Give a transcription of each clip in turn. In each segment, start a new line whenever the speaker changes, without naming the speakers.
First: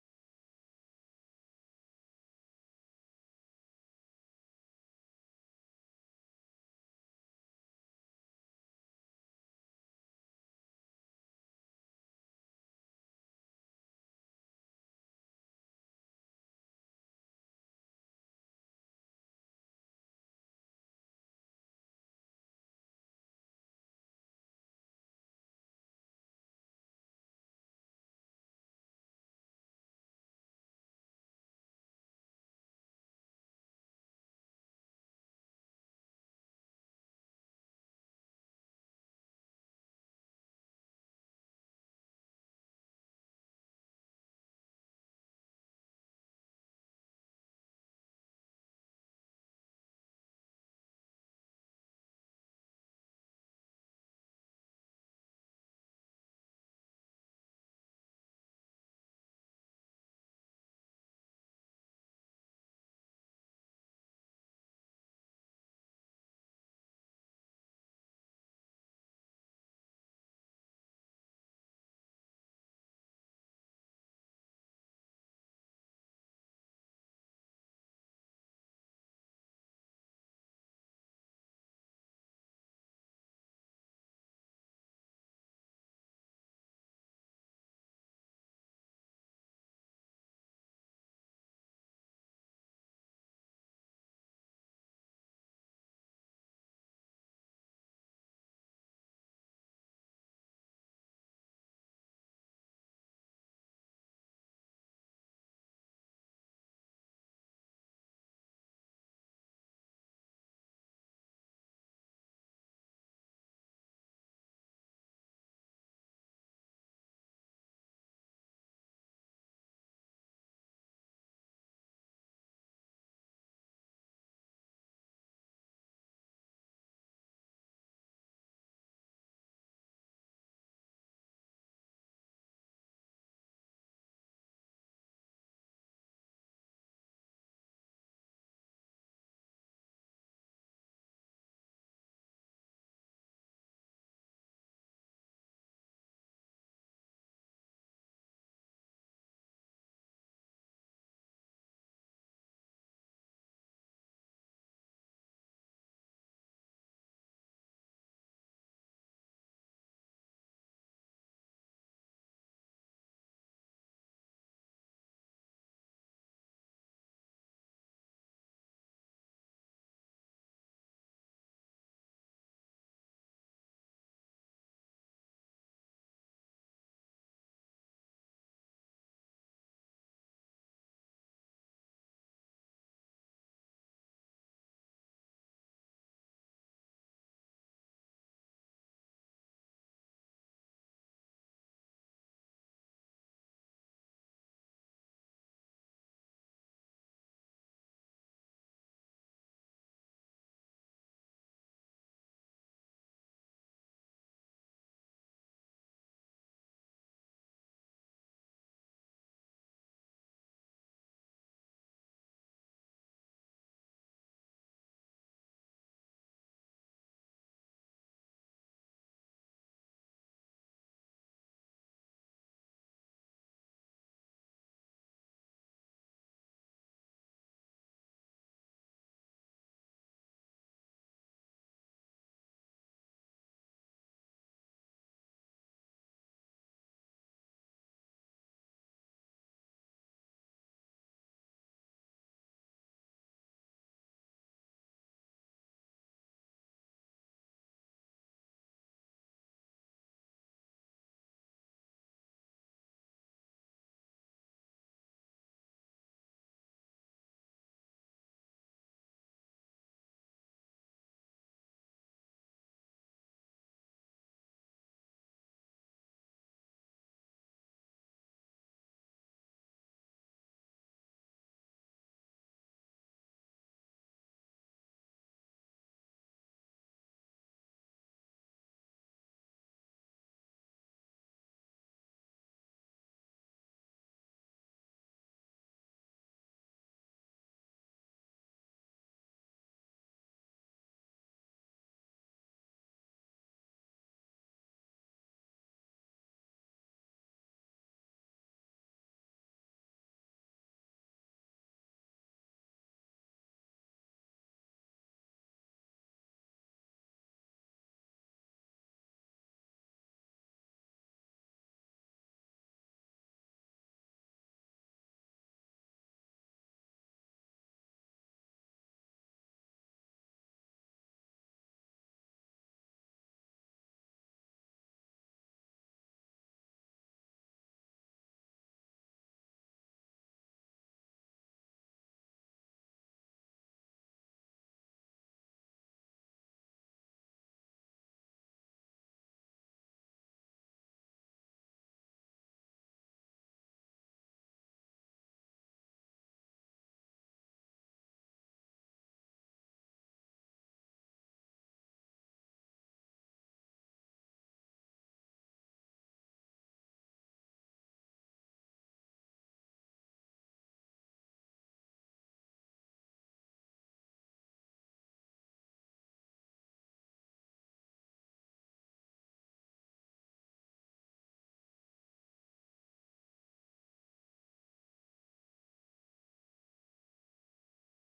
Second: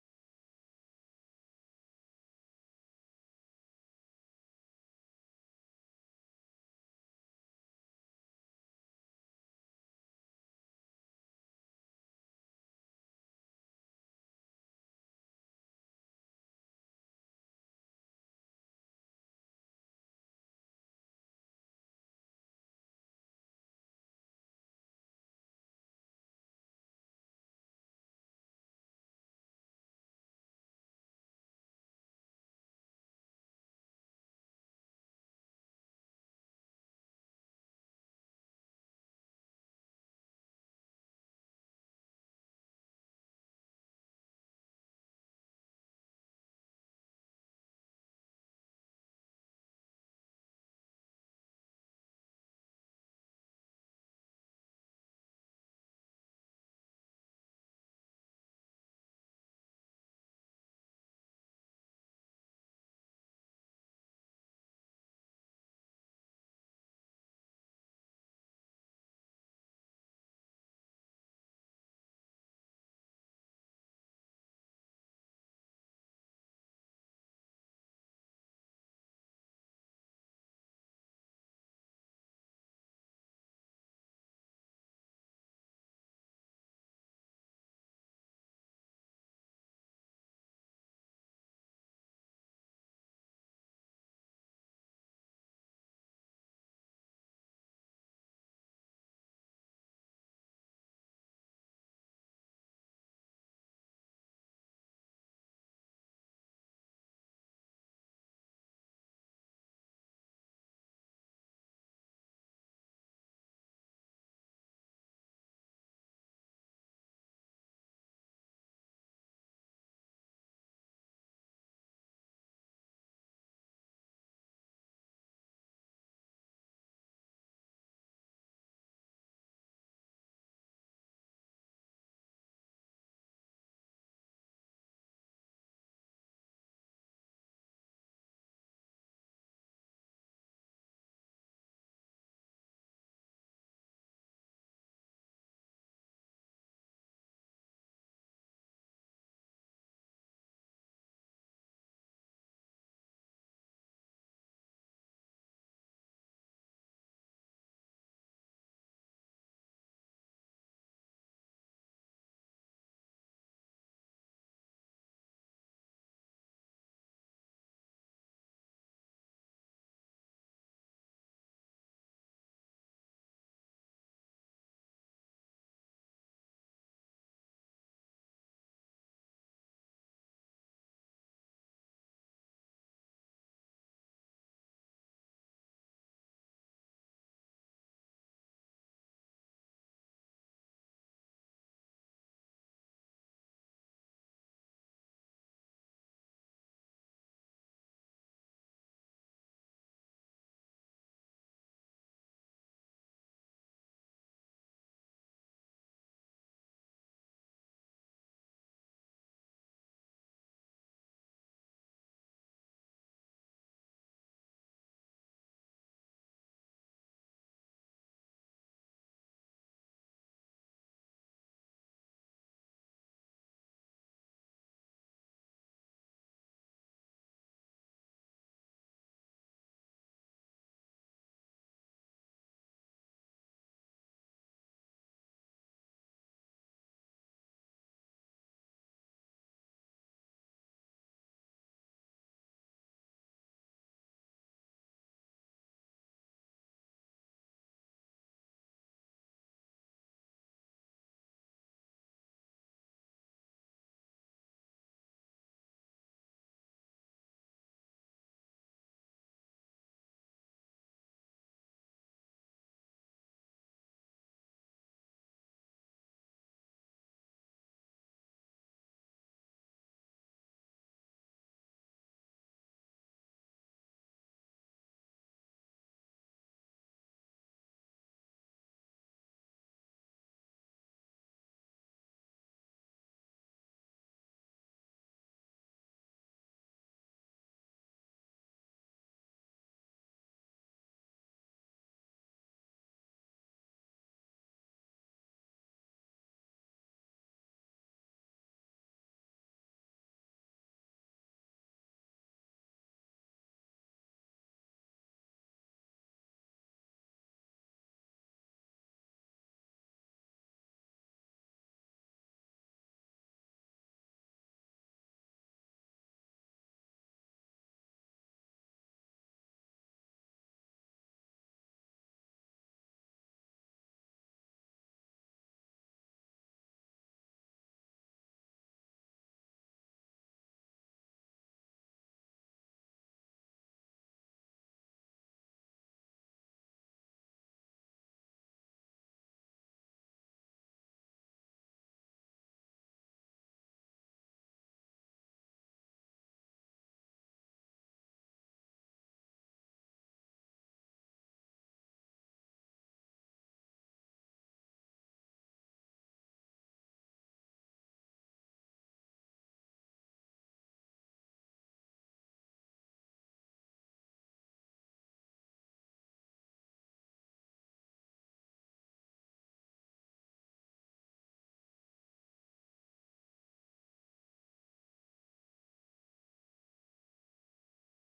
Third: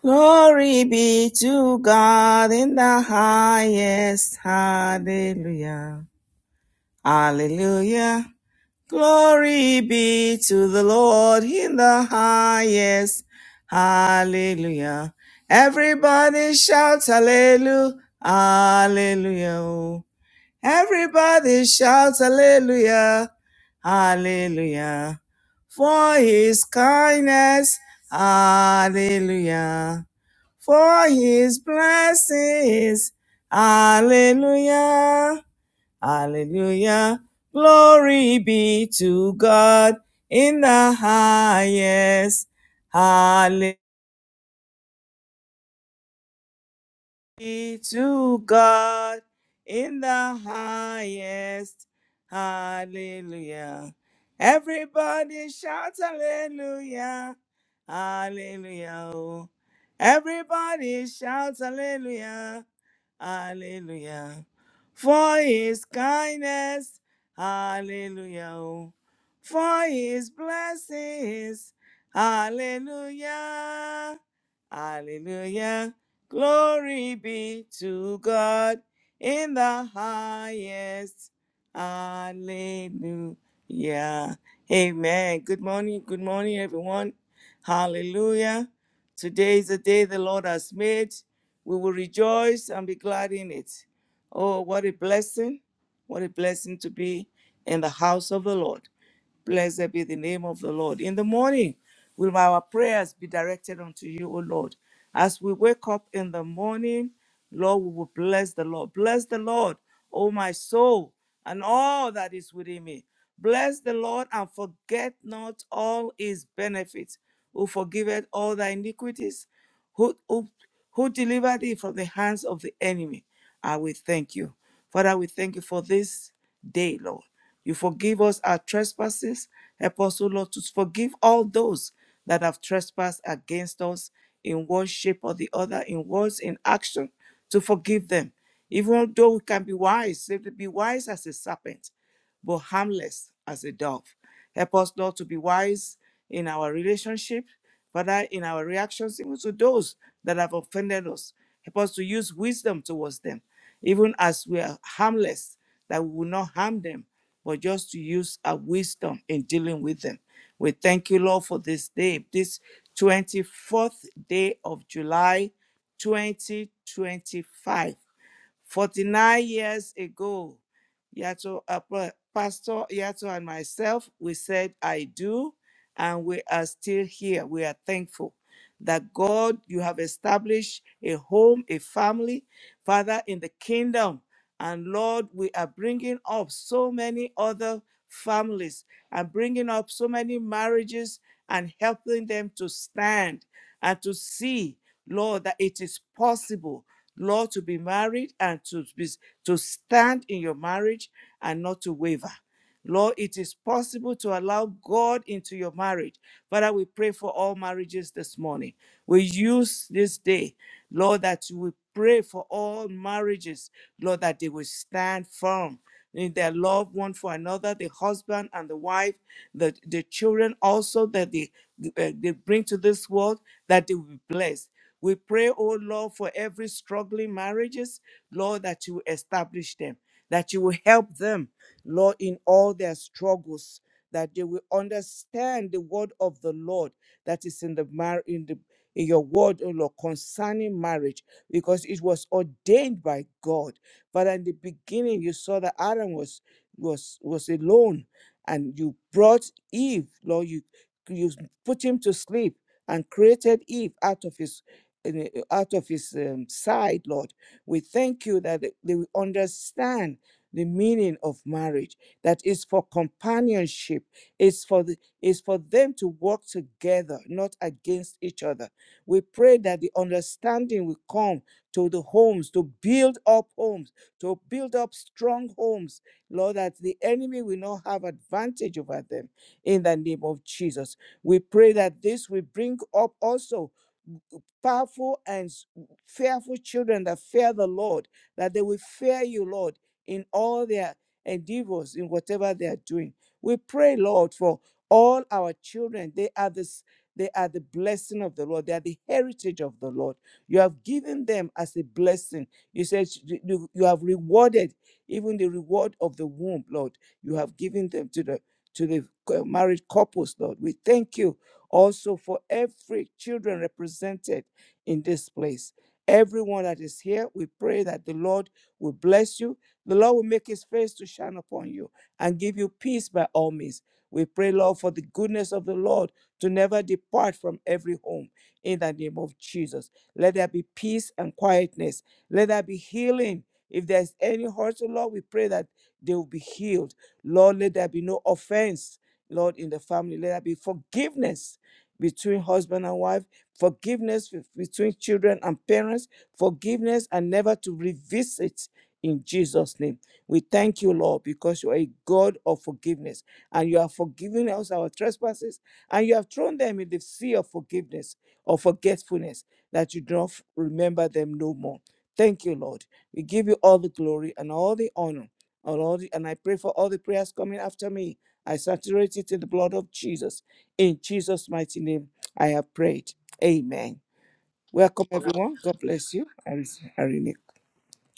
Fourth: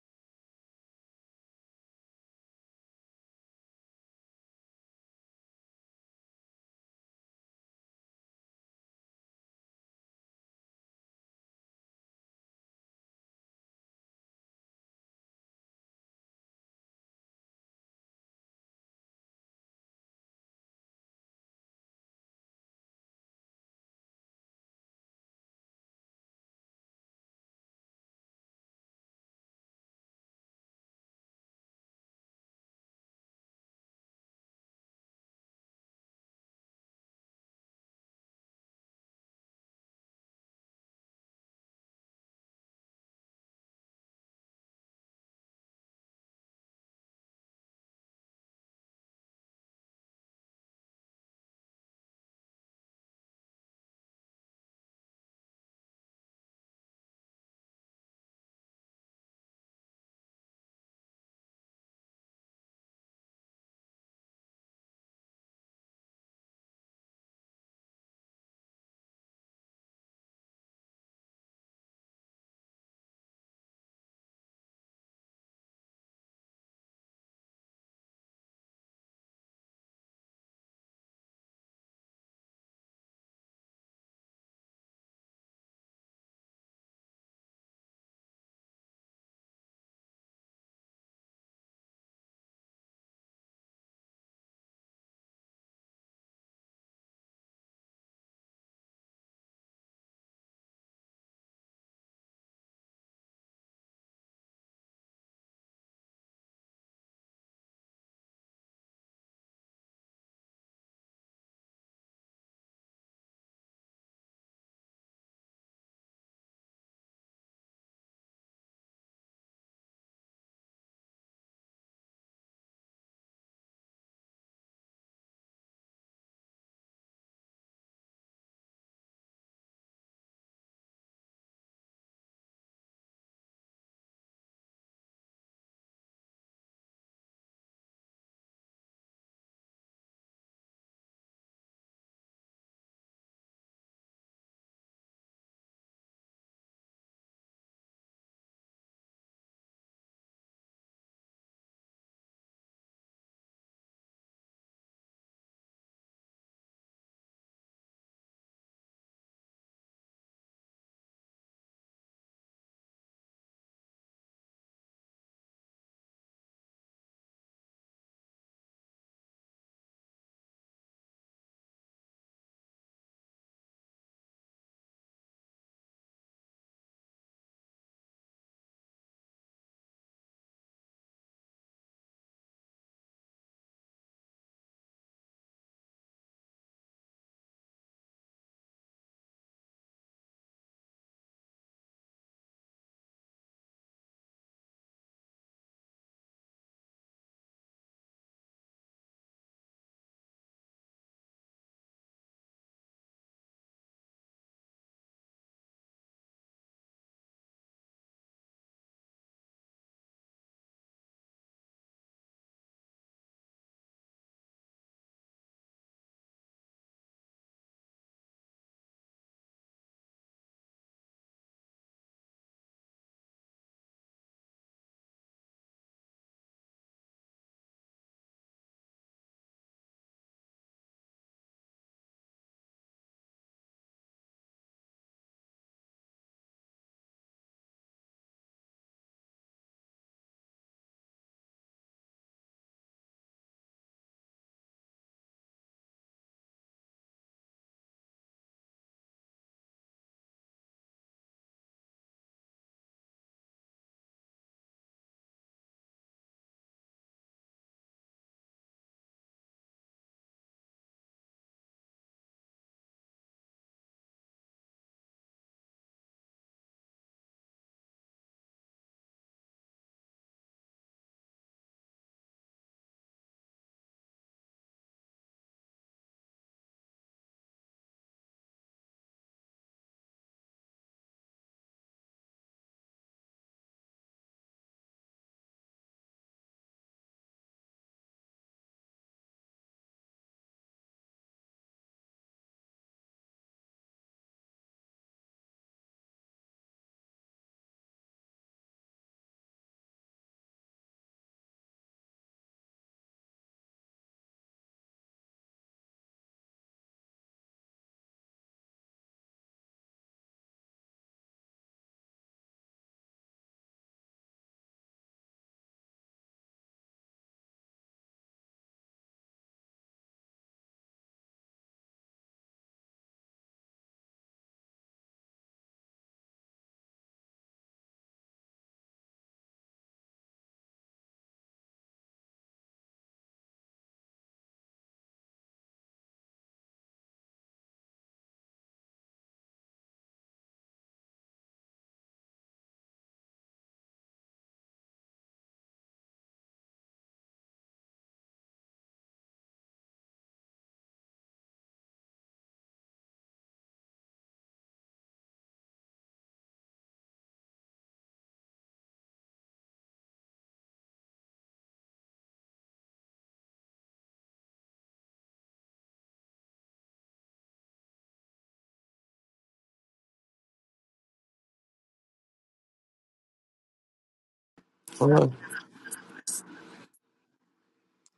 Glory be to God in the highest. Hallelujah. Hallelujah. Glory be to the Lord in the highest. Hallelujah. Everybody shout hallelujah. Hallelujah. Everybody shout hallelujah. Hallelujah. For his kindness. Hallelujah for his blessings. Hallelujah. Hallelujah. Glory be to God in the highest. Hallelujah. be to God in the highest. Hallelujah. Everybody shout hallelujah. Hallelujah. oh. Everybody shout hallelujah. Hallelujah. For his kindness. Hallelujah. oh. For his blessings. Hallelujah. Hallelujah. Glory be to God in the highest. Hallelujah. Amen. Good morning. Good morning, everyone. Hallelujah. Today is the day the Lord has made. We will rejoice and be glad in it. Oh, what a blessing. What a blessing to be in the house of the Lord. Blessed be the name of the Lord. In the morning, Will our prayers be directed unto you, O Lord? As we wake up in the morning, Lord, we will bless the Lord. Bless the Lord, O my soul, and all that is within me. Bless the Lord and forget not all his benefits, who forgiveth all thy iniquities, who, who, who delivered thee from the hands of the enemy. I will thank you. Father, we thank you for this day, Lord. You forgive us our trespasses. Help us, O Lord, to forgive all those that have trespassed against us in one shape or the other, in words, in action, to forgive them. Even though we can be wise, say to be wise as a serpent, but harmless as a dove. Help us, Lord, to be wise in our relationship, Father, in our reactions, even to those that have offended us. Help us to use wisdom towards them, even as we are harmless, that we will not harm them, but just to use our wisdom in dealing with them. We thank you, Lord, for this day, this 24th day of July 2025. 49 years ago, Yato, uh, Pa- Pastor Yato and myself, we said, I do, and we are still here. We are thankful that God, you have established a home, a family, Father, in the kingdom. And Lord, we are bringing up so many other families and bringing up so many marriages and helping them to stand and to see, Lord, that it is possible, Lord, to be married and to be to stand in your marriage and not to waver. Lord, it is possible to allow God into your marriage. Father, we pray for all marriages this morning. We use this day, Lord, that you will pray for all marriages, Lord, that they will stand firm in their love one for another, the husband and the wife, the, the children also that they, uh, they bring to this world, that they will be blessed. We pray, oh Lord, for every struggling marriages, Lord, that you will establish them, that you will help them Lord, in all their struggles, that they will understand the word of the Lord that is in the mar- in the in your word, O Lord, concerning marriage, because it was ordained by God. But in the beginning, you saw that Adam was was was alone, and you brought Eve, Lord, you you put him to sleep and created Eve out of his in- out of his um, side, Lord. We thank you that they they will understand the meaning of marriage that is for companionship is for the is for them to work together not against each other we pray that the understanding will come to the homes to build up homes to build up strong homes lord that the enemy will not have advantage over them in the name of jesus we pray that this will bring up also powerful and s- fearful children that fear the Lord, that they will fear you, Lord, in all their endeavors, in whatever they are doing. We pray, Lord, for all our children. They are this. They are the blessing of the Lord. They are the heritage of the Lord. You have given them as a blessing. You said you, you you have rewarded even the reward of the womb, Lord. You have given them to the to the co- married couples, Lord. We thank you also for every children represented in this place. Everyone that is here, we pray that the Lord will bless you the Lord will make his face to shine upon you and give you peace by all means. We pray, Lord, for the goodness of the Lord to never depart from every home in the name of Jesus. Let there be peace and quietness. Let there be healing. If there's any hurt, oh Lord, we pray that they will be healed. Lord, let there be no offense, Lord, in the family. Let there be forgiveness between husband and wife, forgiveness be- between children and parents, forgiveness and never to revisit in Jesus' name. We thank you, Lord, because you are a God of forgiveness and you have forgiven us our trespasses and you have thrown them in the sea of forgiveness or forgetfulness that you do not remember them no more. Thank you, Lord. We give you all the glory and all the honor. And, all the, and I pray for all the prayers coming after me. I saturate it in the blood of Jesus. In Jesus' mighty name, I have prayed. Amen. Welcome,
Well,
everyone. God bless you. Irene.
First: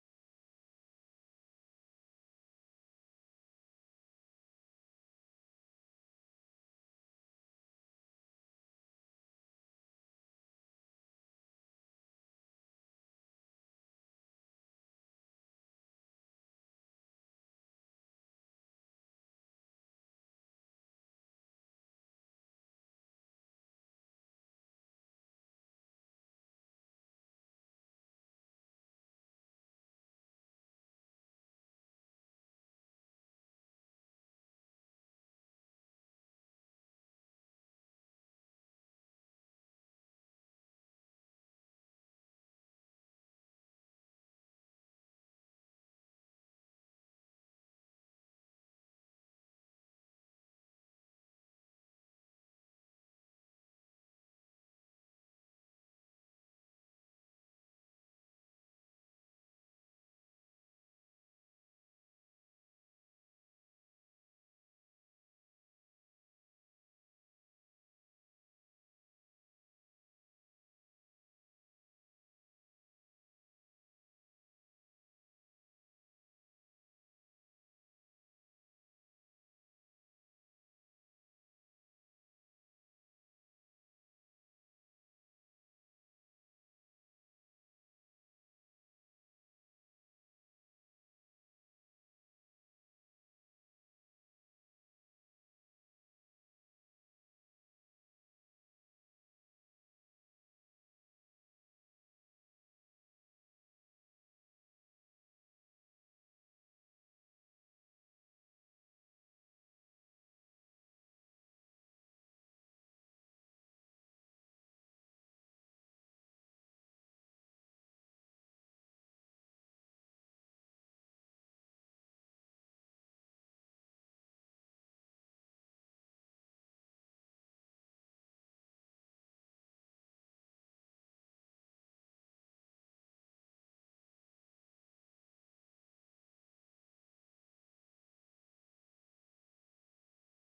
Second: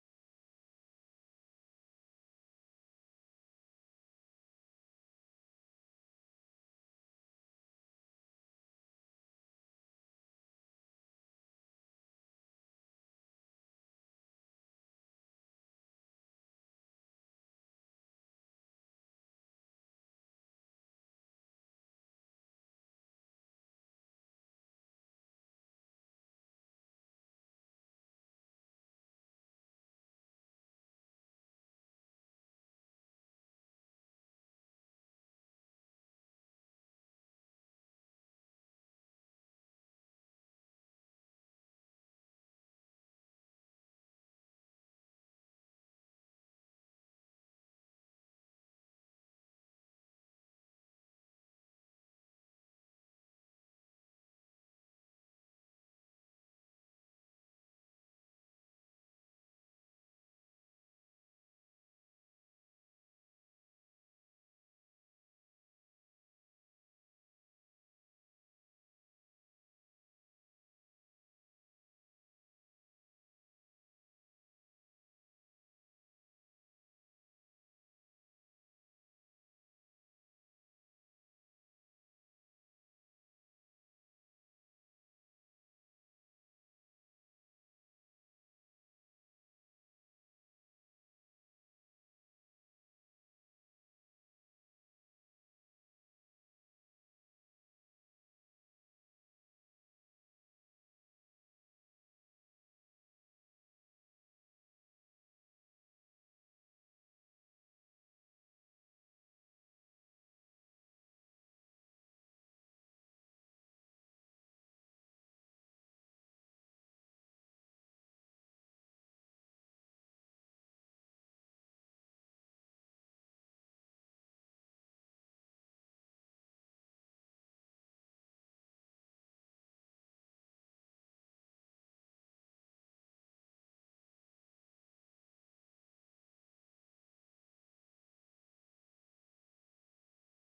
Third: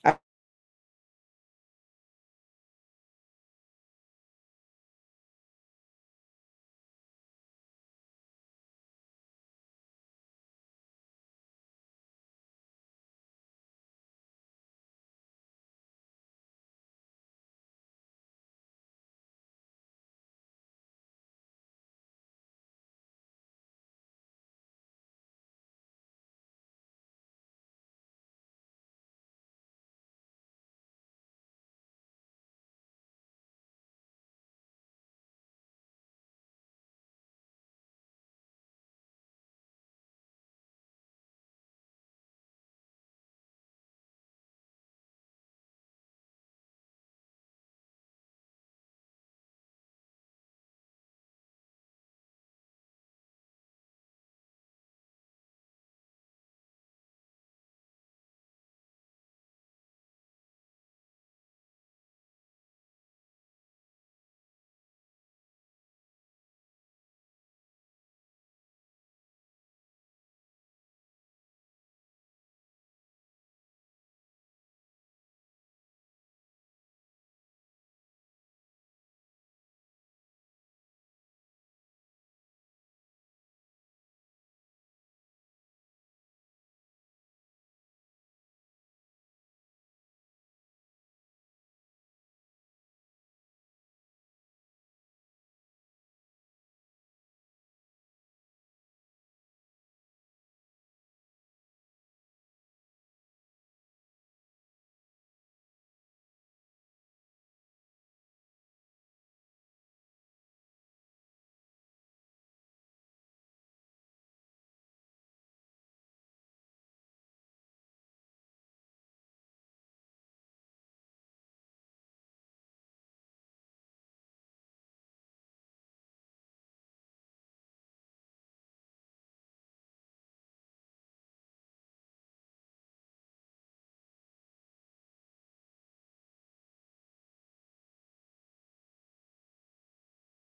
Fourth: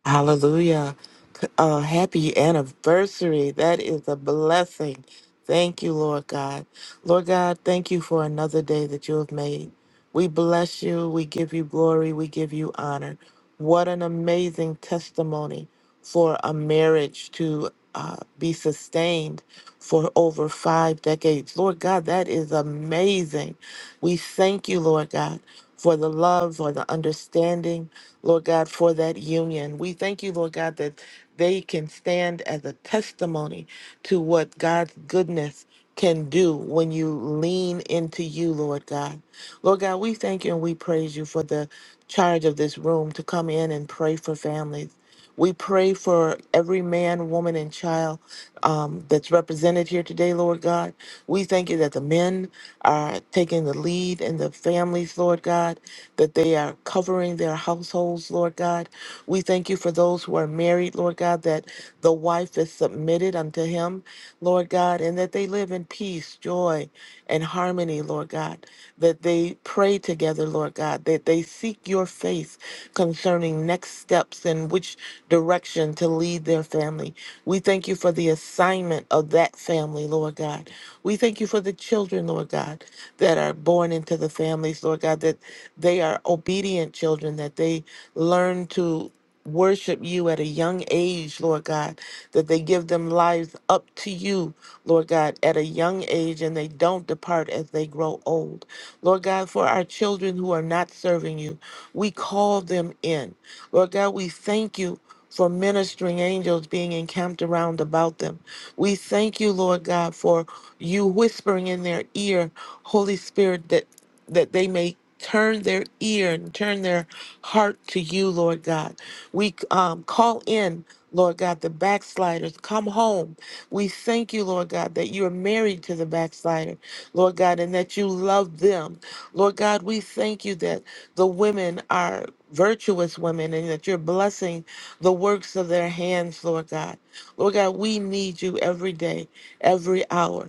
Hallelujah. C- Uh, happy anniversary. That is a blessing. Thank you, Lord God. Lord God, thank you for another day that you have made. We bless you. We give you glory. We give you honor. What an amazing testimony for a marriage to uh, be sustained for over five decades. Lord God, that is amazing. We thank you, Lord God, for the love or the understanding, Lord God, for that union. We thank you, Lord God, that they can stand as a testimony to what God's goodness can do when you lean into you, Lord God. Lord God, we thank you and we praise you for the charge of this room to come in and pray for families. We pray for every man, woman, and child um, that's represented here today, Lord God. We thank you that the men are taking the lead in the families, Lord God, that they are covering their households, Lord God. We thank you for those who are married, Lord God, that the wife is submitted unto him, Lord God, and that they live in peace, joy, and harmony, Lord God, that they pray together, Lord God, that they seek your face concerning next steps and which direction to lead their family. We thank you for the assignment of that family, Lord God. We thank you for the children, Lord God, that are born into the families, Lord God, that they are obedient children, that they learn to worship you at a young age, Lord God, that they give them lives up to you Lord God, at a young age and they don't depart as they grow old. Lord God, for our children who are not serving you, we call them in. Lord God, we thank you for ministering angels being encamped around about them. We thank you, Lord God, for you whispering in their ear, Holy Spirit, that that they may turn their ear and turn their heart to you, Lord God. We um, call in, Lord God, the backsliders. Come home. We thank you, Lord God, that you are married to the backslider, Lord God, and that you love them. Lord God, we thank you that the women are virtuous women and that you're blessing the works of their hands, Lord God. Lord God, we need you every day, every hour.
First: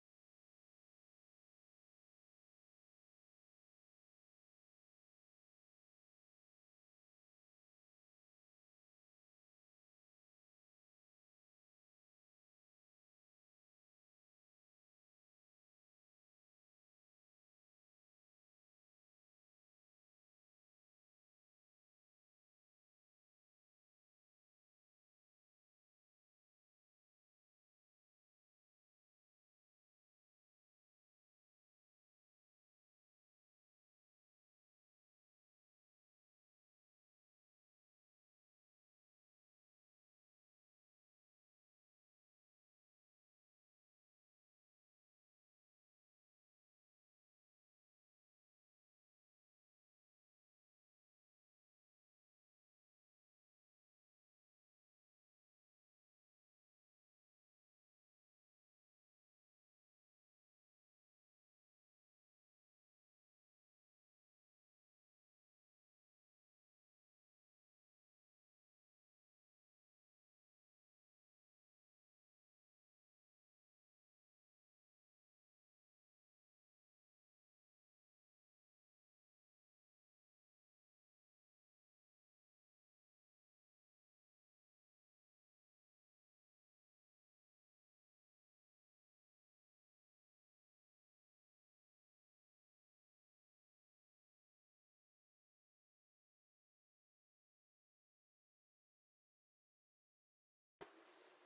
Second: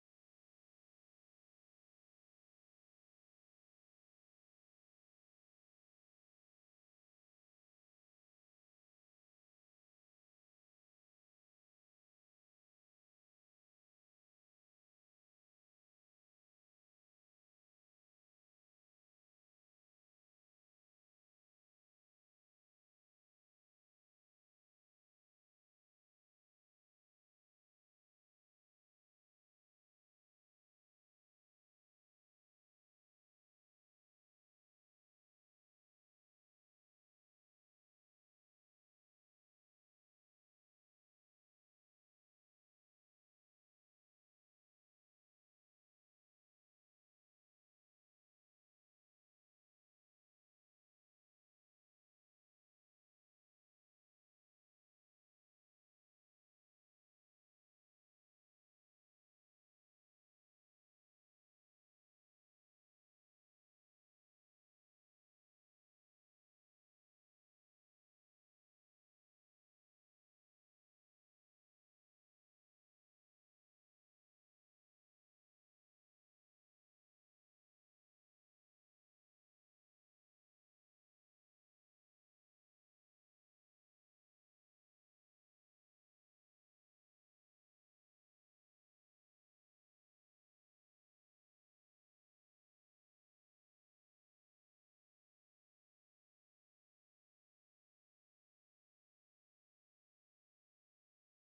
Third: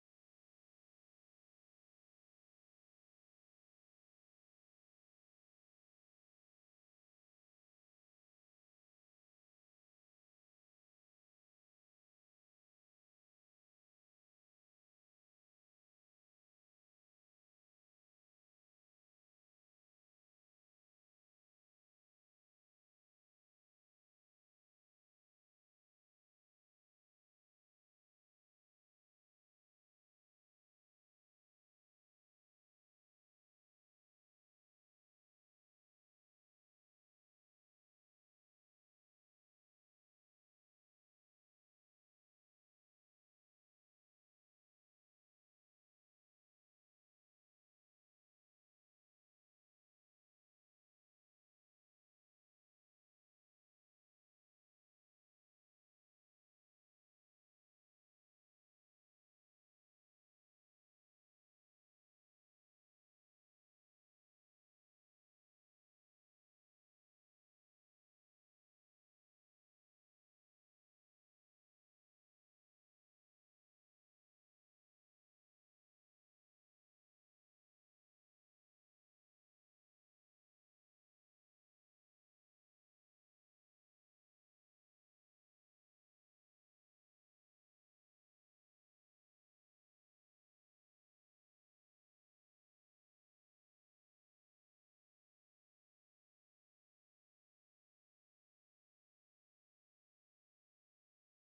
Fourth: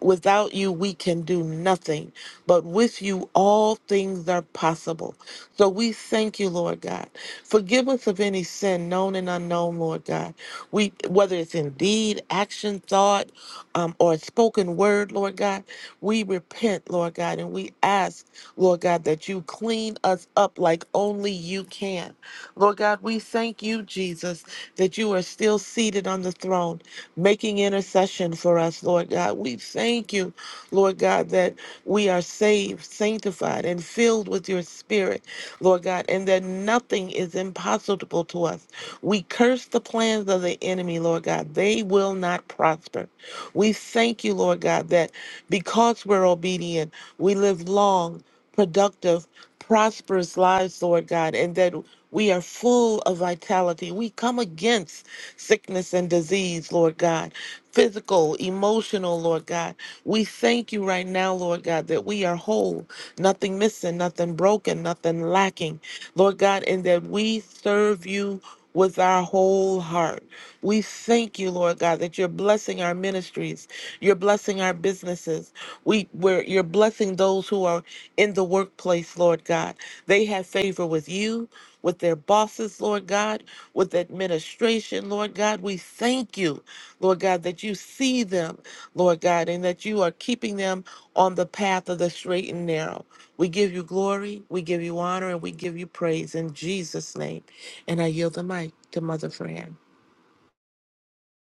Without you, we can do nothing, but with you, all things are possible. So we thank you, Lord God. Forgive us of any sin known and unknown, Lord God. We whether it's in deed, action, thought, um, or spoken word, Lord God, we repent, Lord God, and we ask, Lord God, that you clean us up like only you can. Lord God, we thank you, Jesus, that you are still seated on the throne, making intercession for us, Lord God. We thank you, Lord God, that we are saved, sanctified, and filled with your spirit. Lord God, and that nothing is impossible to us. We curse the plans of the enemy, Lord God. They will not prosper. We thank you, Lord God, that because we're obedient, we live long, productive, prosperous lives, Lord God, and that we are full of vitality. We come against sickness and disease, Lord God, physical, emotional, Lord God. We thank you right now, Lord God, that we are whole nothing missing, nothing broken, nothing lacking, Lord God, and that we serve you with our whole heart. We thank you, Lord God, that you're blessing our ministries. You're blessing our businesses. We, we're, you're blessing those who are in the workplace, Lord God. They have favor with you, with their bosses, Lord God, with administration, Lord God. We thank you, Lord God, that you see them, Lord God, and that you are keeping them on the path of the straight and narrow. We give you glory, we give you honor, and we give you praise in Jesus' name. And I yield the mic to Mother Fran.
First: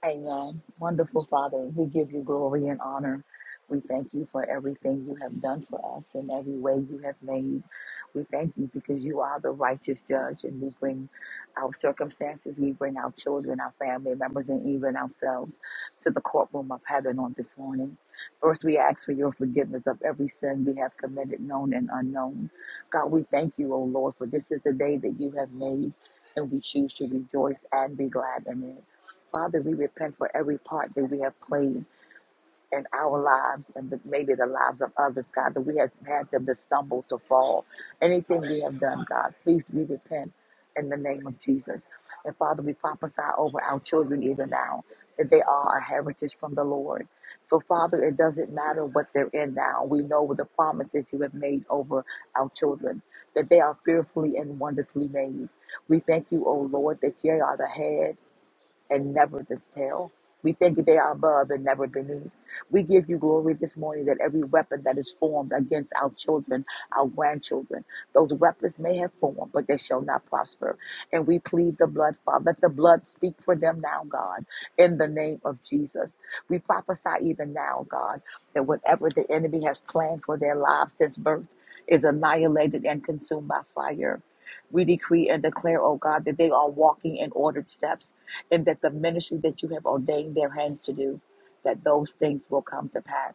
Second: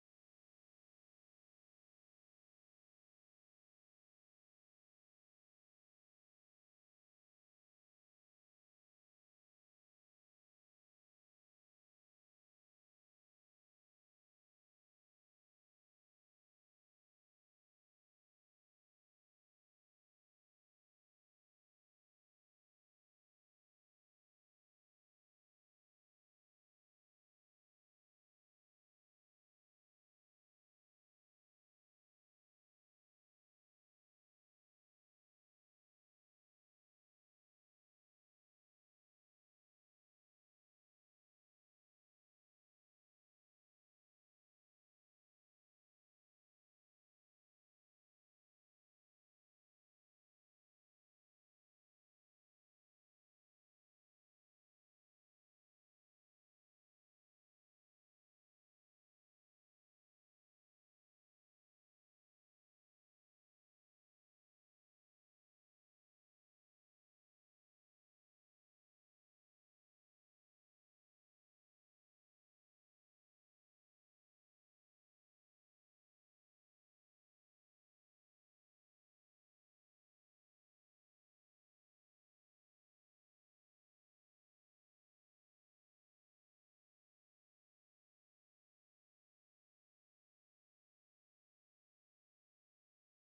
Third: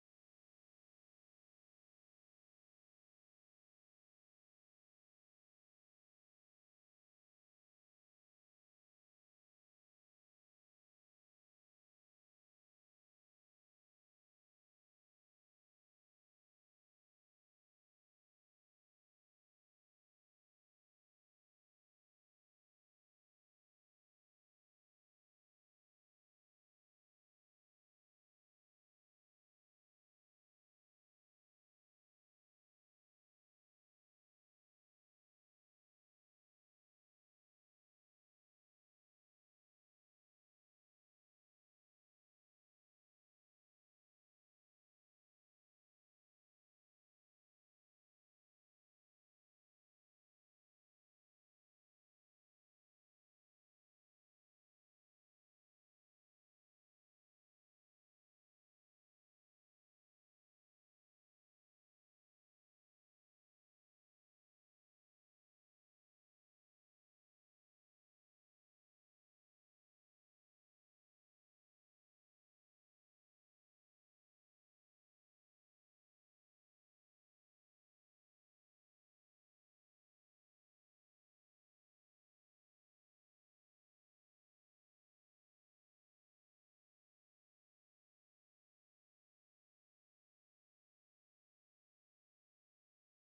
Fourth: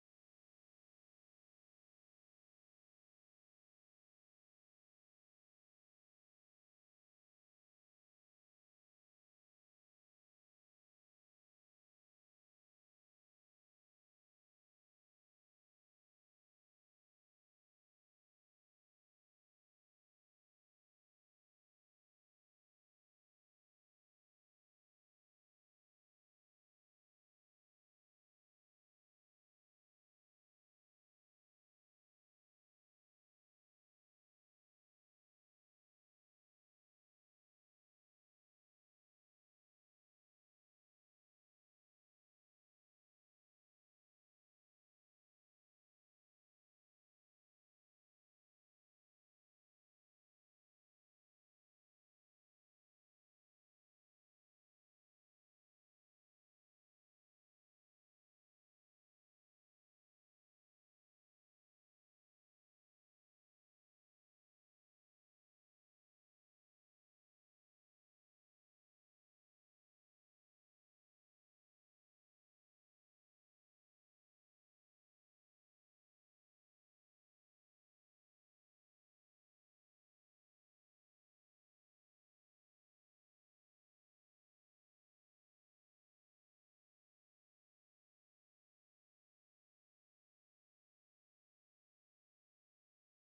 Amen. Wonderful Father, we give you glory and honor. We thank you for everything you have done for us and every way you have made. We thank you because you are the righteous judge and we bring our circumstances, we bring our children, our family members, and even ourselves to the courtroom of heaven on this morning. First, we ask for your forgiveness of every sin we have committed, known and unknown. God, we thank you, O Lord, for this is the day that you have made and we choose to rejoice and be glad in it. Father, we repent for every part that we have played in our lives and the, maybe the lives of others, God, that we have had them to stumble, to fall. Anything we have done, God, please we repent in the name of Jesus. And Father, we prophesy over our children even now that they are a heritage from the Lord. So, Father, it doesn't matter what they're in now. We know with the promises you have made over our children that they are fearfully and wonderfully made. We thank you, O Lord, that they are the head and never this tail. We thank you they are above and never beneath. We give you glory this morning that every weapon that is formed against our children, our grandchildren, those weapons may have formed, but they shall not prosper. And we plead the blood, Father. Let the blood speak for them now, God, in the name of Jesus. We prophesy even now, God, that whatever the enemy has planned for their lives since birth is annihilated and consumed by fire. We decree and declare, oh God, that they are walking in ordered steps and that the ministry that you have ordained their hands to do, that those things will come to pass.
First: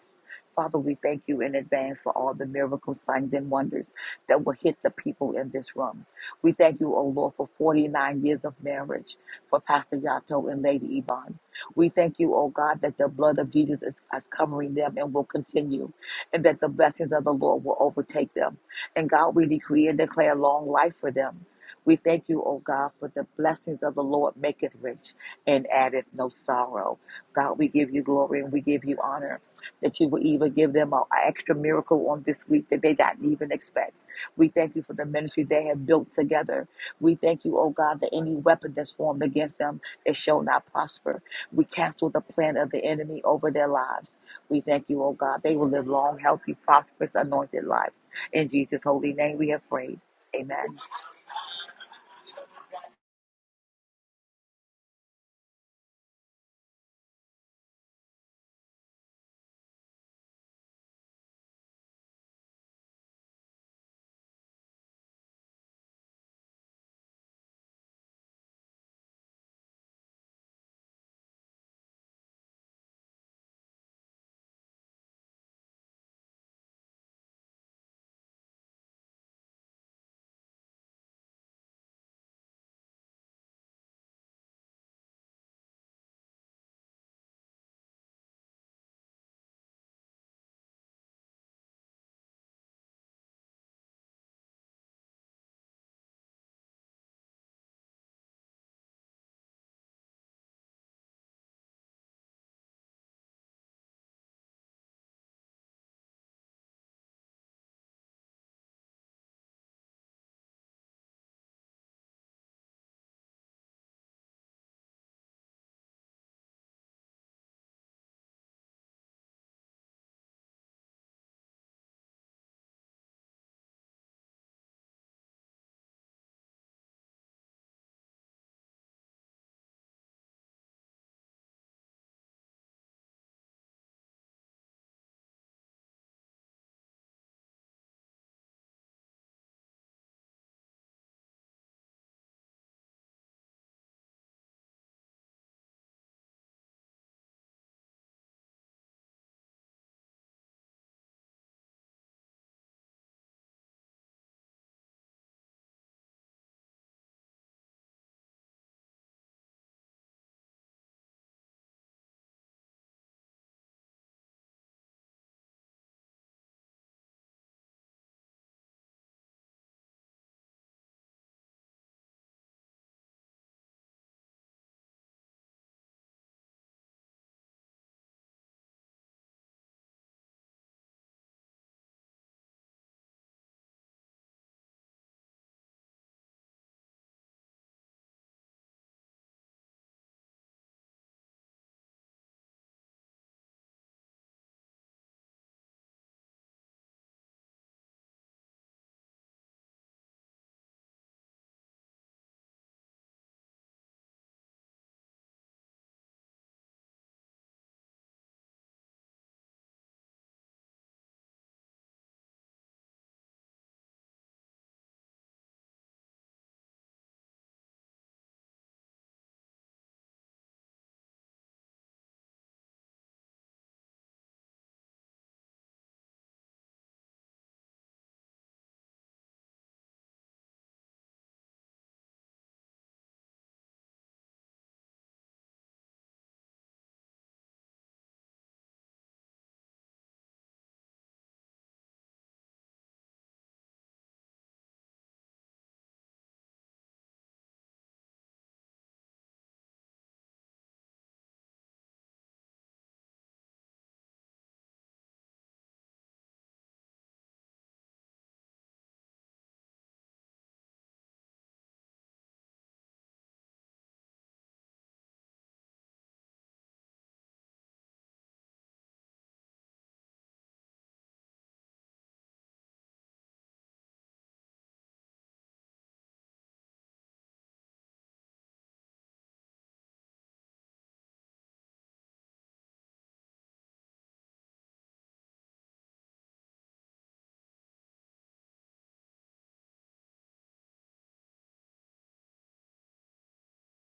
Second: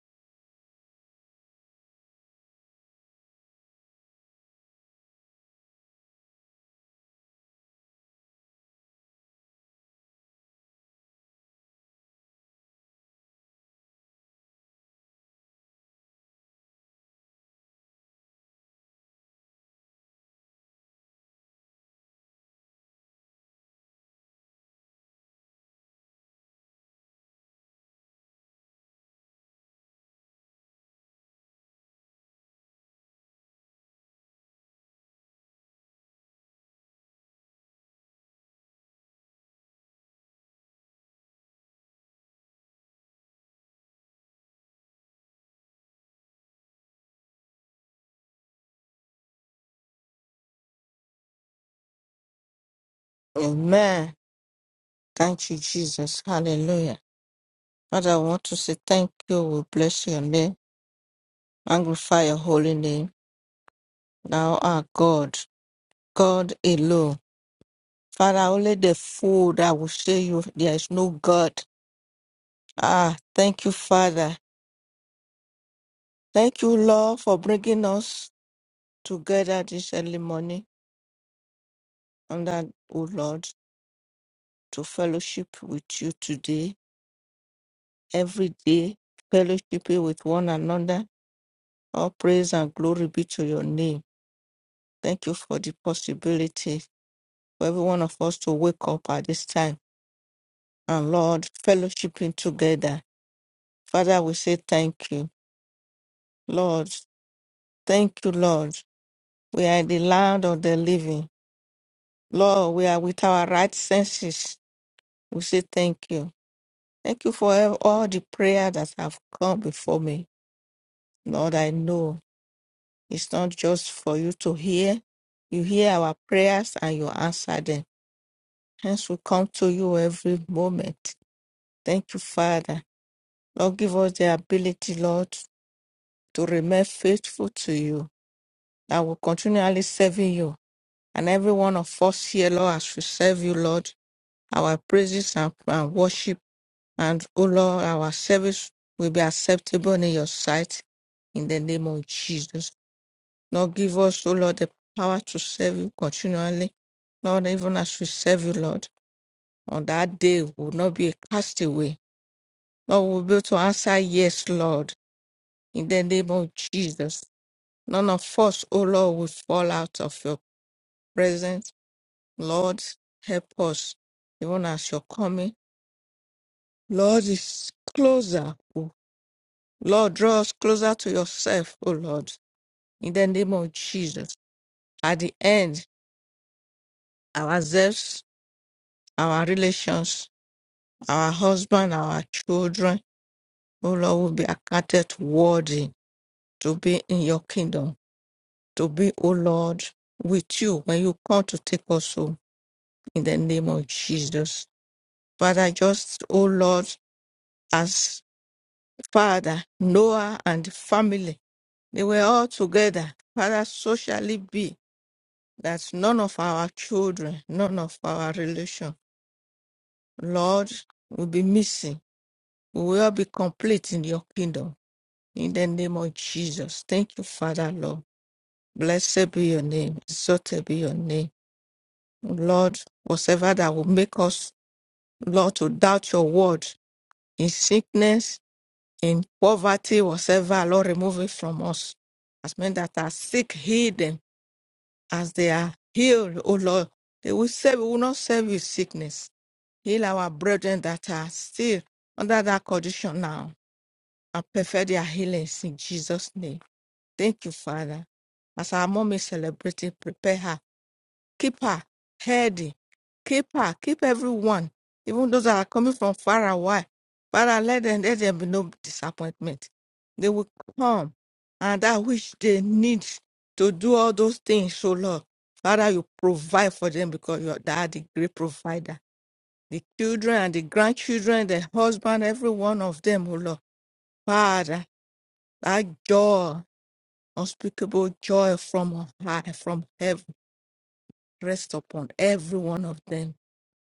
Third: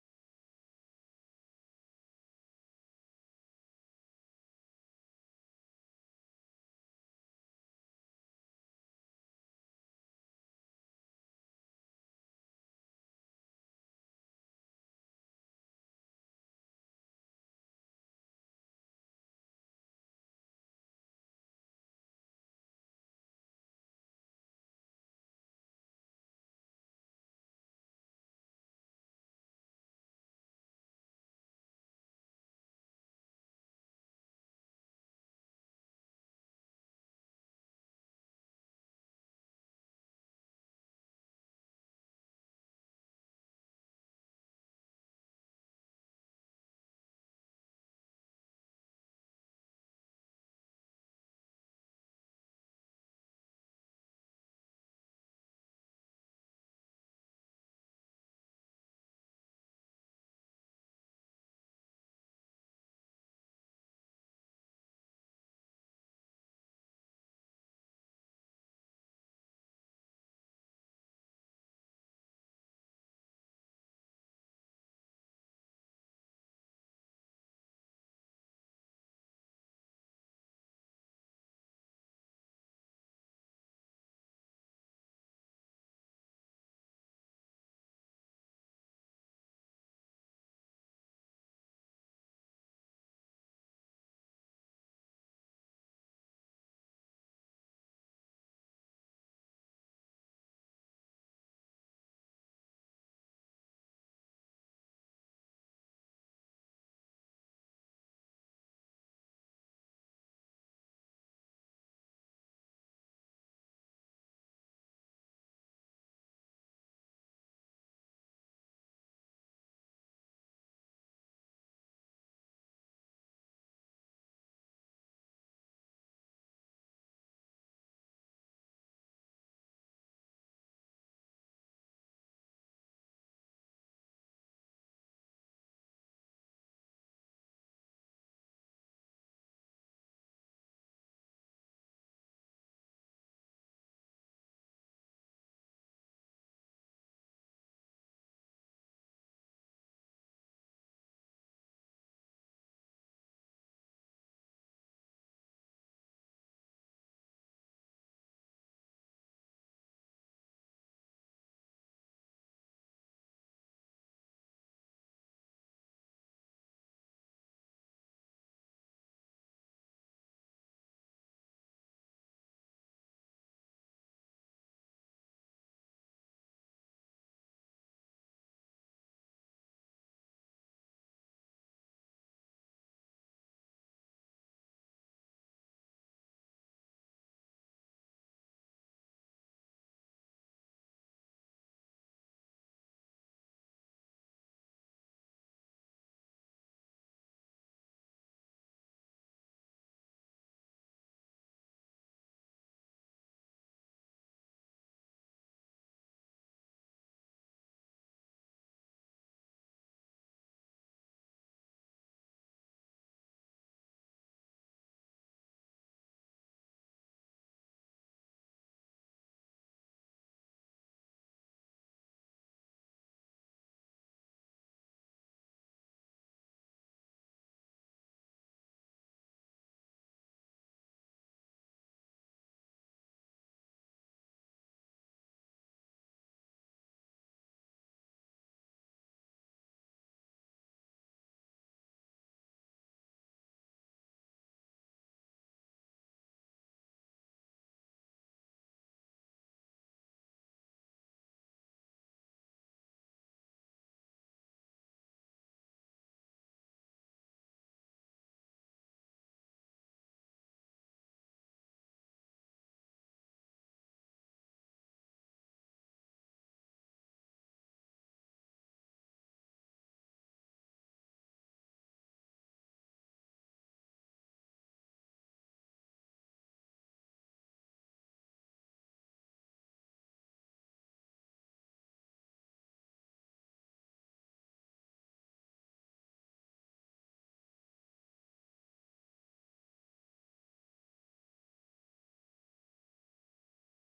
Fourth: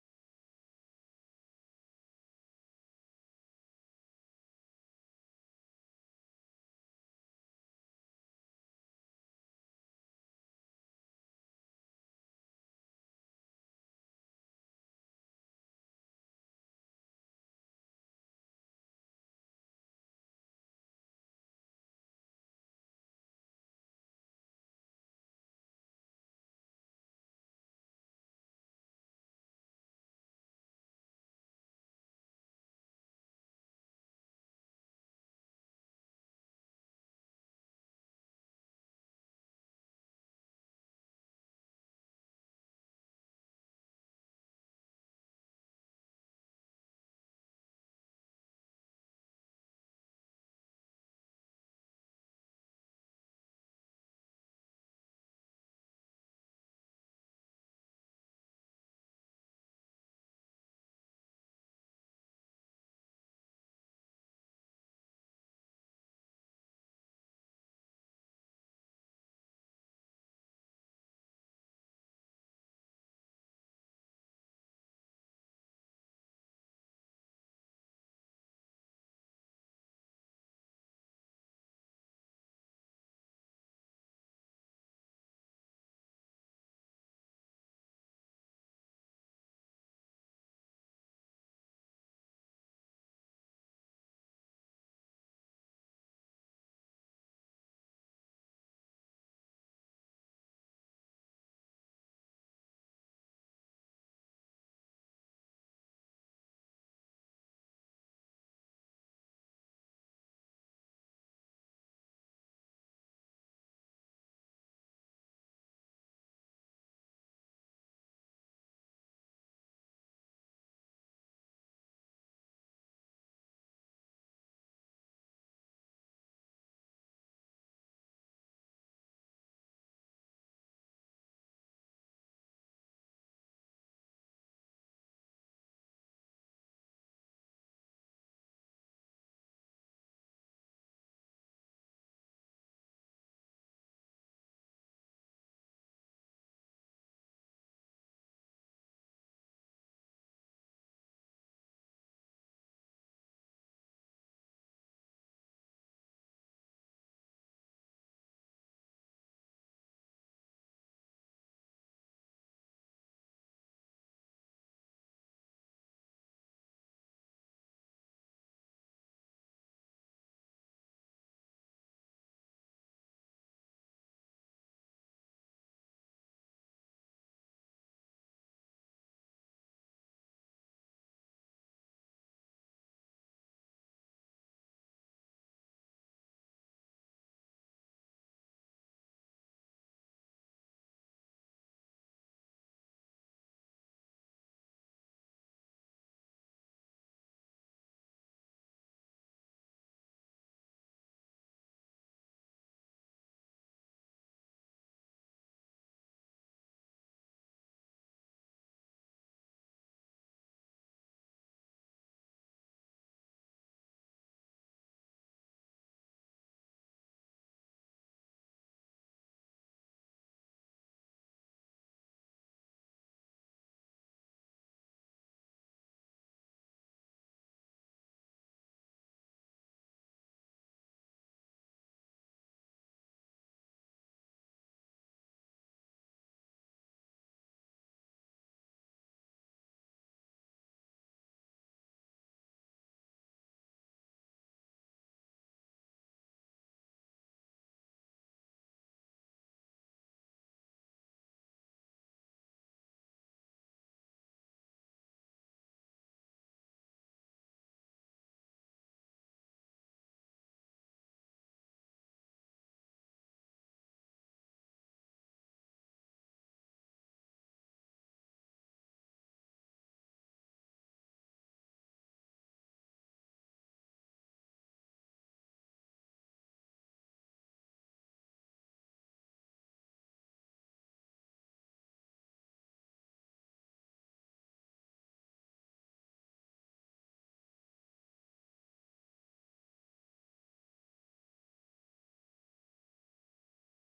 Father, we thank you in advance for all the miracles, signs, and wonders that will hit the people in this room. We thank you, O Lord, for 49 years of marriage for Pastor Yato and Lady Yvonne. We thank you, O God, that the blood of Jesus is, is covering them and will continue, and that the blessings of the Lord will overtake them. And God, we decree and declare long life for them. We thank you, O God, for the blessings of the Lord maketh rich and addeth no sorrow. God, we give you glory and we give you honor that you will even give them an extra miracle on this week that they didn't even expect. We thank you for the ministry they have built together. We thank you, O God, that any weapon that's formed against them, it shall not prosper. We cancel the plan of the enemy over their lives. We thank you, O God. They will live long, healthy, prosperous, anointed lives. In Jesus' holy name we have prayed. Amen.
Amen. Thank you, Jesus. Hallelujah. Father, I want to say thank you. We bless your name. Magnify your holy name. Thou art God, God alone. Father, only the fool that will say you there is no God. Ah, thank you, Father. Thank you, Lord, for bringing us together this early morning. And that, oh Lord, to fellowship with you today, every day, fellowship with one another. All praise and glory be to your name. Thank you for the possibility for every one of us to wake up at this time and Lord, fellowshipping together. Father, we say thank you. Lord, thank you, Lord. We are in the land of the living. Lord, we are with our right senses. We say thank you. Thank you for ev- all the prayer that have come before me. Lord, I know it's not just for you to hear. You hear our prayers and you answer them. Hence, we come to you every moment. Thank you, Father. Lord, give us the ability, Lord, to remain faithful to you, that will continually serving you. And every one of us here, Lord, as we serve you, Lord, our praises and, and worship, and, oh Lord, our service will be acceptable in your sight in the name of Jesus. Lord, give us, oh Lord, the power to serve you continually. Lord, even as we serve you, Lord, on that day we will not be cast away. Lord, we'll be able to answer yes, Lord In the name of Jesus, none of us, O Lord, will fall out of your presence. Lord, help us, even as you're coming. Lord, is closer. O Lord, draw us closer to yourself, O Lord. In the name of Jesus. At the end, ourselves, our relations, our husband, our children, O Lord, will be accounted worthy to be in your kingdom, to be, O Lord, with you when you come to take us home. in the name of Jesus. Father, just, oh Lord, as Father, Noah and family, they were all together. Father, so shall it be that none of our children, none of our relation, Lord, will be missing. We will all be complete in your kingdom. In the name of Jesus. Thank you, Father, Lord. Blessed be your name. Exalted be your name. Lord, whatever that will make us, Lord, to doubt your word in sickness, in poverty, whatsoever, Lord, remove it from us. As men that are sick, heal them as they are healed, O Lord. They will serve, we will not serve you sickness. Heal our brethren that are still under that condition now and perfect their healings in Jesus' name. Thank you, Father. As our mom is celebrating, prepare her keep her healthy, keep her, keep everyone, even those that are coming from far away. Father, let them let there be no disappointment. They will come and that which they need to do all those things, so Lord. Father, you provide for them because you are they are the great provider. The children and the grandchildren, the husband, every one of them, oh Lord. Father, that joy, unspeakable joy from on high, from heaven, rest upon every one of them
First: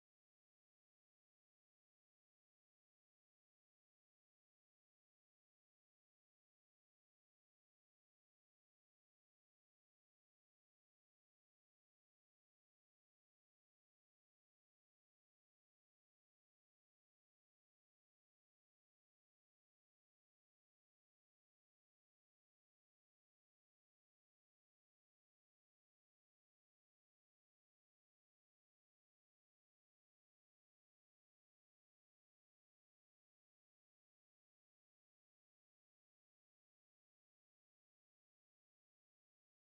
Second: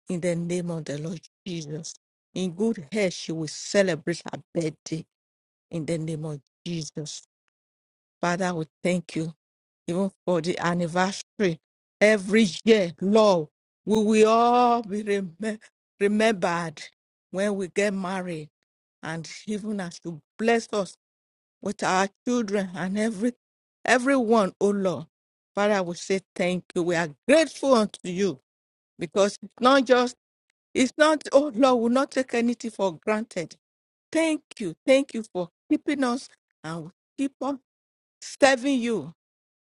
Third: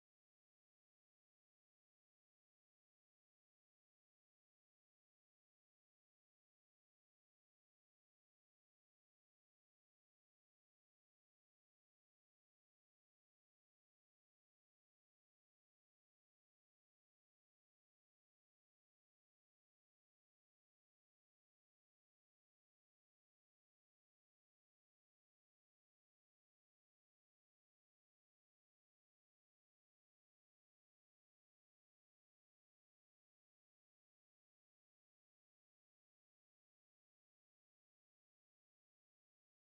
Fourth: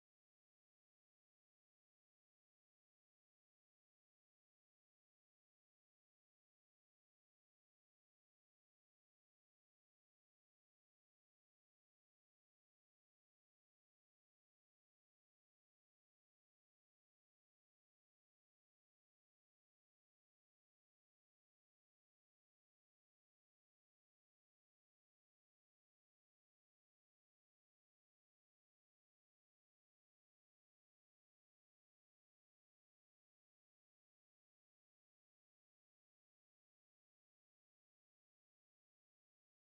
in the name of the Lord Jesus. In good health, she will celebrate her birthday in the name of Jesus. Father, we thank you even for the anniversary every year, Lord. We will all be remem- remembered when we get married, and even as you bless us with our children and every everyone, oh Lord. Father, we say thank you. We are grateful unto you because it's not just it's not, oh Lord, we will not take anything for granted. Thank you. Thank you for keeping us and we keep on serving you.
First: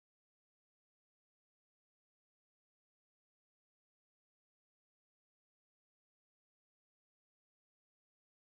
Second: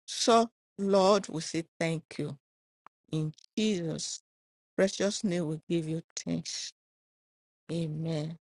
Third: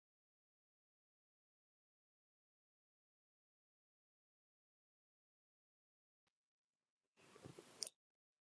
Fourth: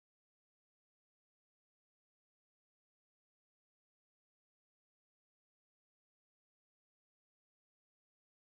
So, Lord, we say thank you. In Jesus' precious name, we give you thanks. Amen.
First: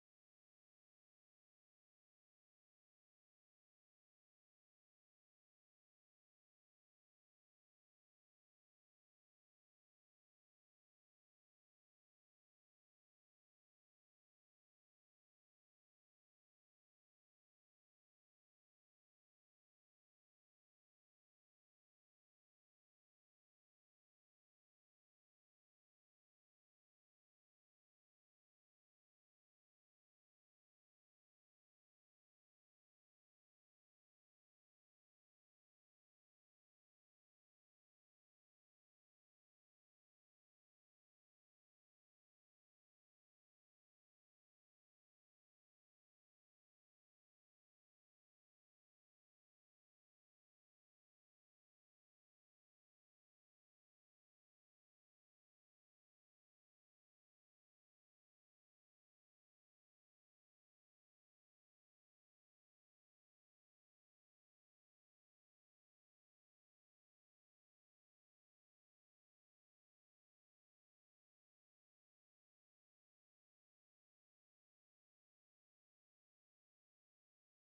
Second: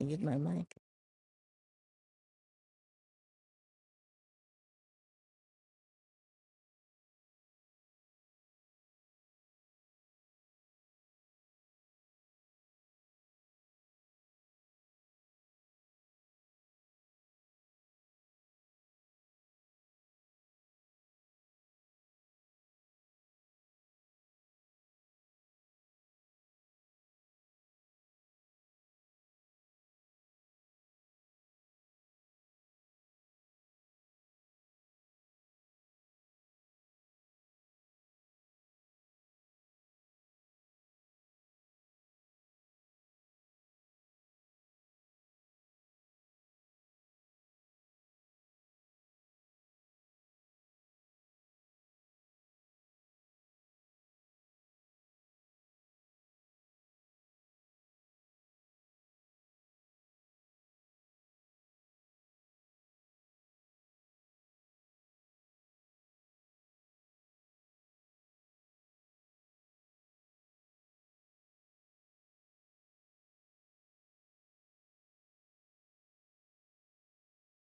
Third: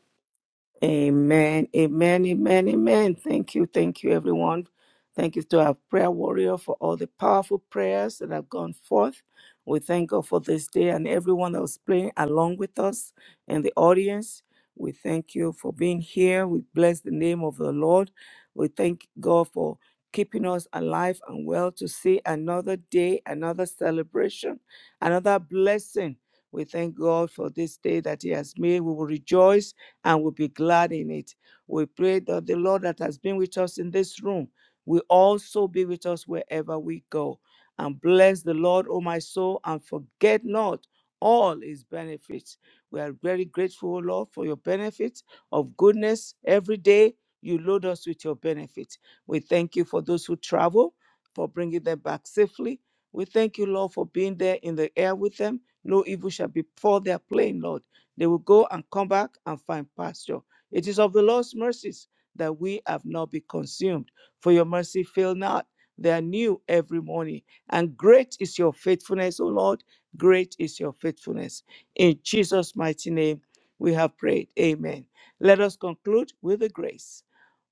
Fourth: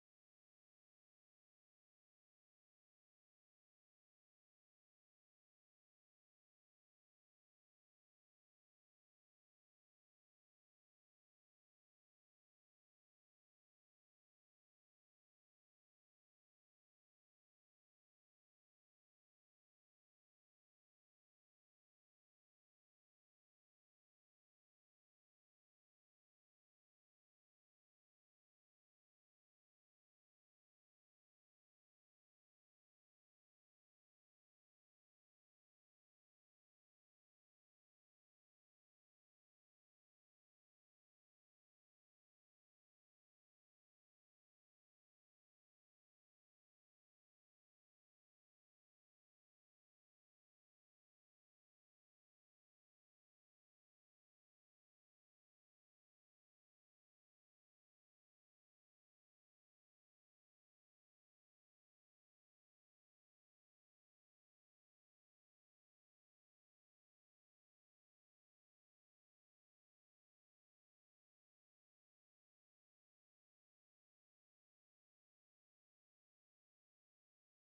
I give my mind.
Amen. Amen. Amen. Amen. Thank you. Thank you, everyone. Thank you to our prayer warrior for all the powerful prayers that have gone forth. We thank God for this day and everyone that was playing along with us and the audience. We thank you for being here. We bless the name of the Lord. We thank God for keeping us alive and well to see another day, another celebration, another blessing. We thank God for this day that He has made. We will rejoice and will be glad in it. We pray that the Lord that has been with us in this room will also be with us wherever we go. And bless the Lord, O my soul, and forget not all his benefits. We are very grateful, O Lord, for your benefits of goodness every day. You load us with your benefits. We thank you for those who travel, for bringing them back safely. We thank you, Lord, for being there in the air with them. No evil shall befall their plane, Lord. They will go and come back and find pasture. It is of the Lord's mercies that we have not been consumed, for your mercy fail not. They are new every morning. And great is your faithfulness, O Lord. Great is your faithfulness. In Jesus' mighty name, we have prayed. Amen. Let us conclude with the grace.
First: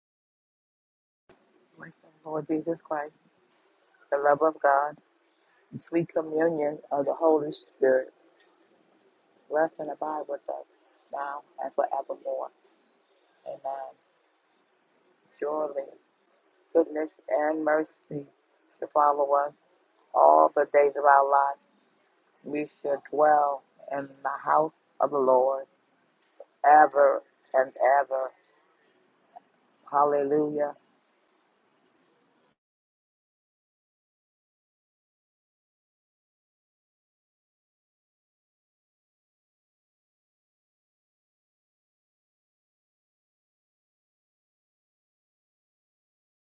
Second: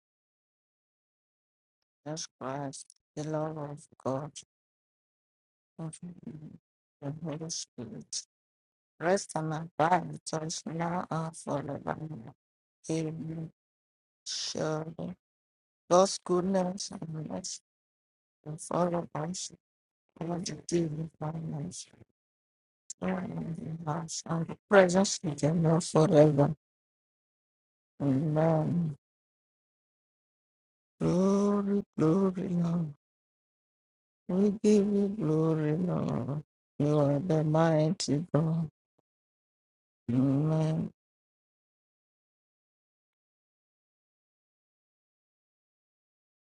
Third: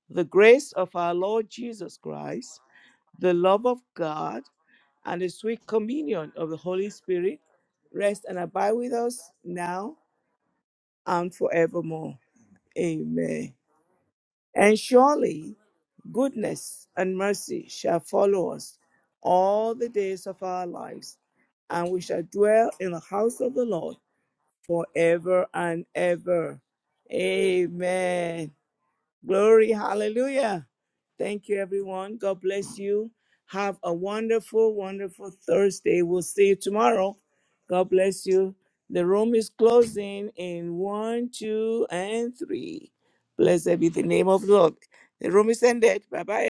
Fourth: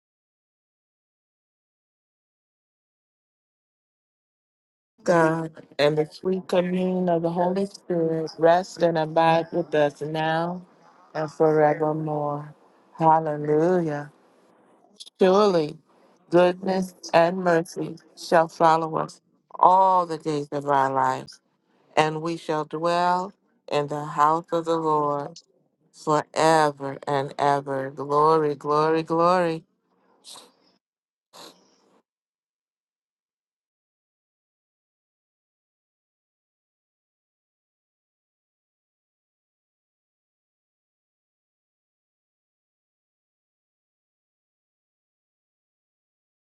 The grace of our Lord
Grace
Jesus
of
Jesus
the Lord
Christ,
Jesus
Christ,
Christ,
the
the
love
love of
of
the
God,
love
God,
of God,
and the
God
sweet
and
and
of
the
sweet
communion
sweet
of the
communion
Holy
of
communion
the
the
of the
Spirit
Holy
Holy
Holy
Spirit
Spirit.
rest
Spirit
and abide
rest
with
and
us
Rest
abide
and
rest
with
and
now
us
abide with
abide with
now
us
us
now
and
and
and
now and
forevermore.
forevermore.
forevermore.
forevermore.
Amen.
Amen.
Amen.
Hallelujah.
And
Surely.
surely
Surely
Surely,
God's
goodness
goodness
goodness
goodness
and
and
and
mercy
and
mercy
mercy
mercy
shall
shall
follow
The
us
shall
thought
follow
of
us
follow
us,
us
all the
all the
days of
what
days
all
to
of
our
the
do
our
days of
with
lives,
our
my
lives,
lives.
life,
and we
and
shall
we shall
We
dwell in the
shall
dwell
house of
dwell
the
and
in
the
Lord
the
in
loss
house
of
the
the
of
house
the
of the
presence
Lord
forever
became
Lord
now
and
forever.
ever.
forever
ever
and
and
ever.
ever.
Amen.
Glory,
Amen.
glory, glory.
Glory, hallelujah.
Hallelujah.
Thank you,
Glory,
everyone. God
glory,
bless
Lord.
you. Have a
We
wonderful,
give you
wonderful
glory,
Thursday. We'll
Lord.
see you
You
tomorrow.
are the
God
mighty
bless you.
God.
The room is closing in
Amen.
one, two, and three. Blessed be the name of the Lord. The room is ended. Bye bye.